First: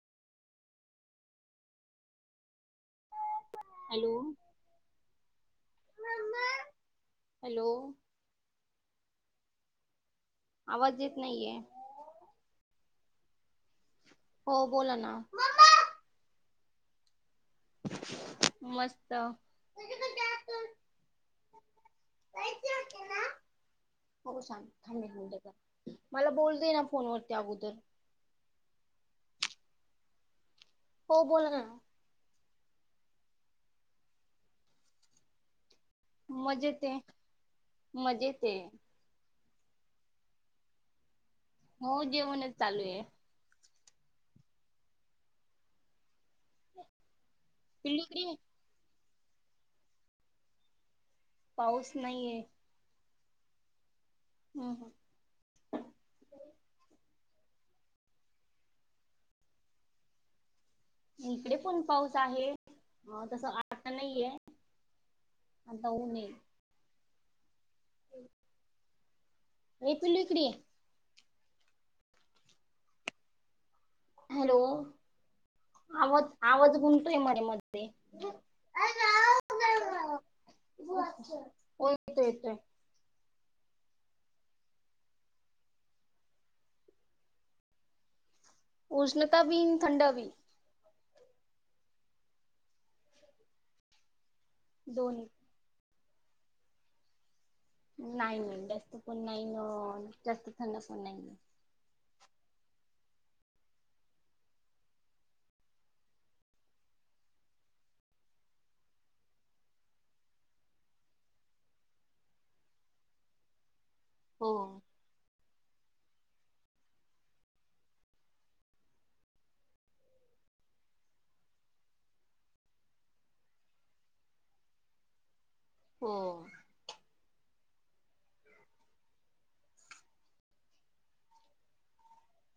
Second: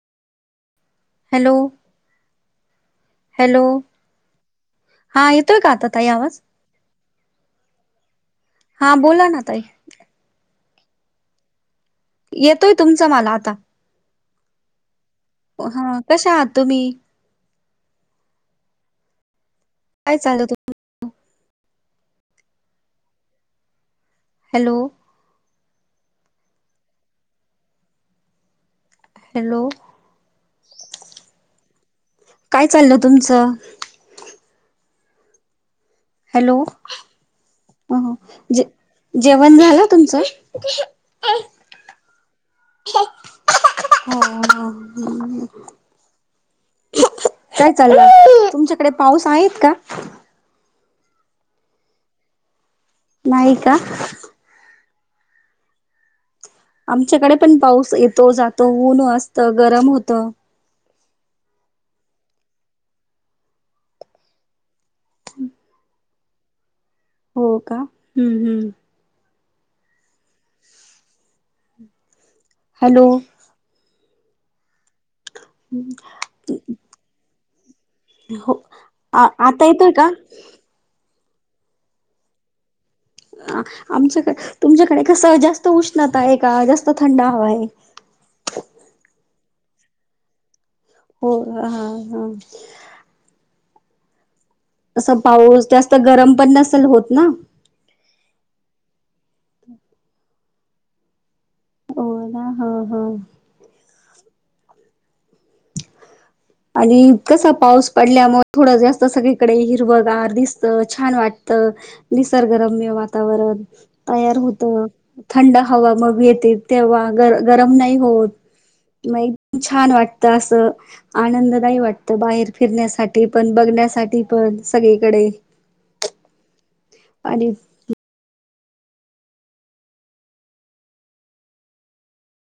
Hello. Hello hello. हा येतोय का आता ताई आवाज हॅलो हा बोला ना ताई. आवाज येत नाहीये. येतोय तुमचा मला आता. हो बोला ना. हा कशा आहात तुम्ही? मस्त. काय चाल तु हॅलो [unintelligible] मला बोलू देना फोनवरती अगोदर. हॅलो. हो बोला ना. काय चाललंय तुमचं. हॅलो मजेत आहे मजेत ज आहे जेवण झालं तुमचं. हो जेवणच चालूये. [unintelligible] काय पिल्लूकडे चाललं तुमच्याकडे पाऊस आहेत का? पाऊस नाहीये. नाही का? हम हम. आमच्याकडे पण पाऊस येतो जातो ऊन असतं गरम होत. इकडे पण पाऊस आहे तसं आता नाहीये. आता ऊन ये. हो का हम्म हम्म. ए पिलू इकडे ये. हॅलो. हॅलो आवाज आवाज गुमतोय मध्ये मध्ये. अ आता येतोय का? हो येतो येतोय. आमच्याक तुमच्याकडे कस जास्त उष्णता आहे का जास्त थंड हवा आहे. उष्णता बी थंडा बी. हो हा हा. असं दोन्ही. पाऊस जास्त गरम पण नसेल होत ना. नाही नाही जास्त पण नाही ना जास्त थंड पण नाही. हो ना हा हा. ह [inaudible] आणि इतकसा पाऊस पडल्यामुळे थोडं जास्त सगळीकडे हिरवगार दिसतं छान वाटत. निसर्गरम्य वातावरण तयार हो होत. थंड हवा मग येते तेव्हा गरम गरम नाही होत. लाईक छान वाटतं असं. आनंद दाई वाटत बाहेर फिरण्यासाठी पण बघण्यासाठी पण सगळीकडे. हो. आणि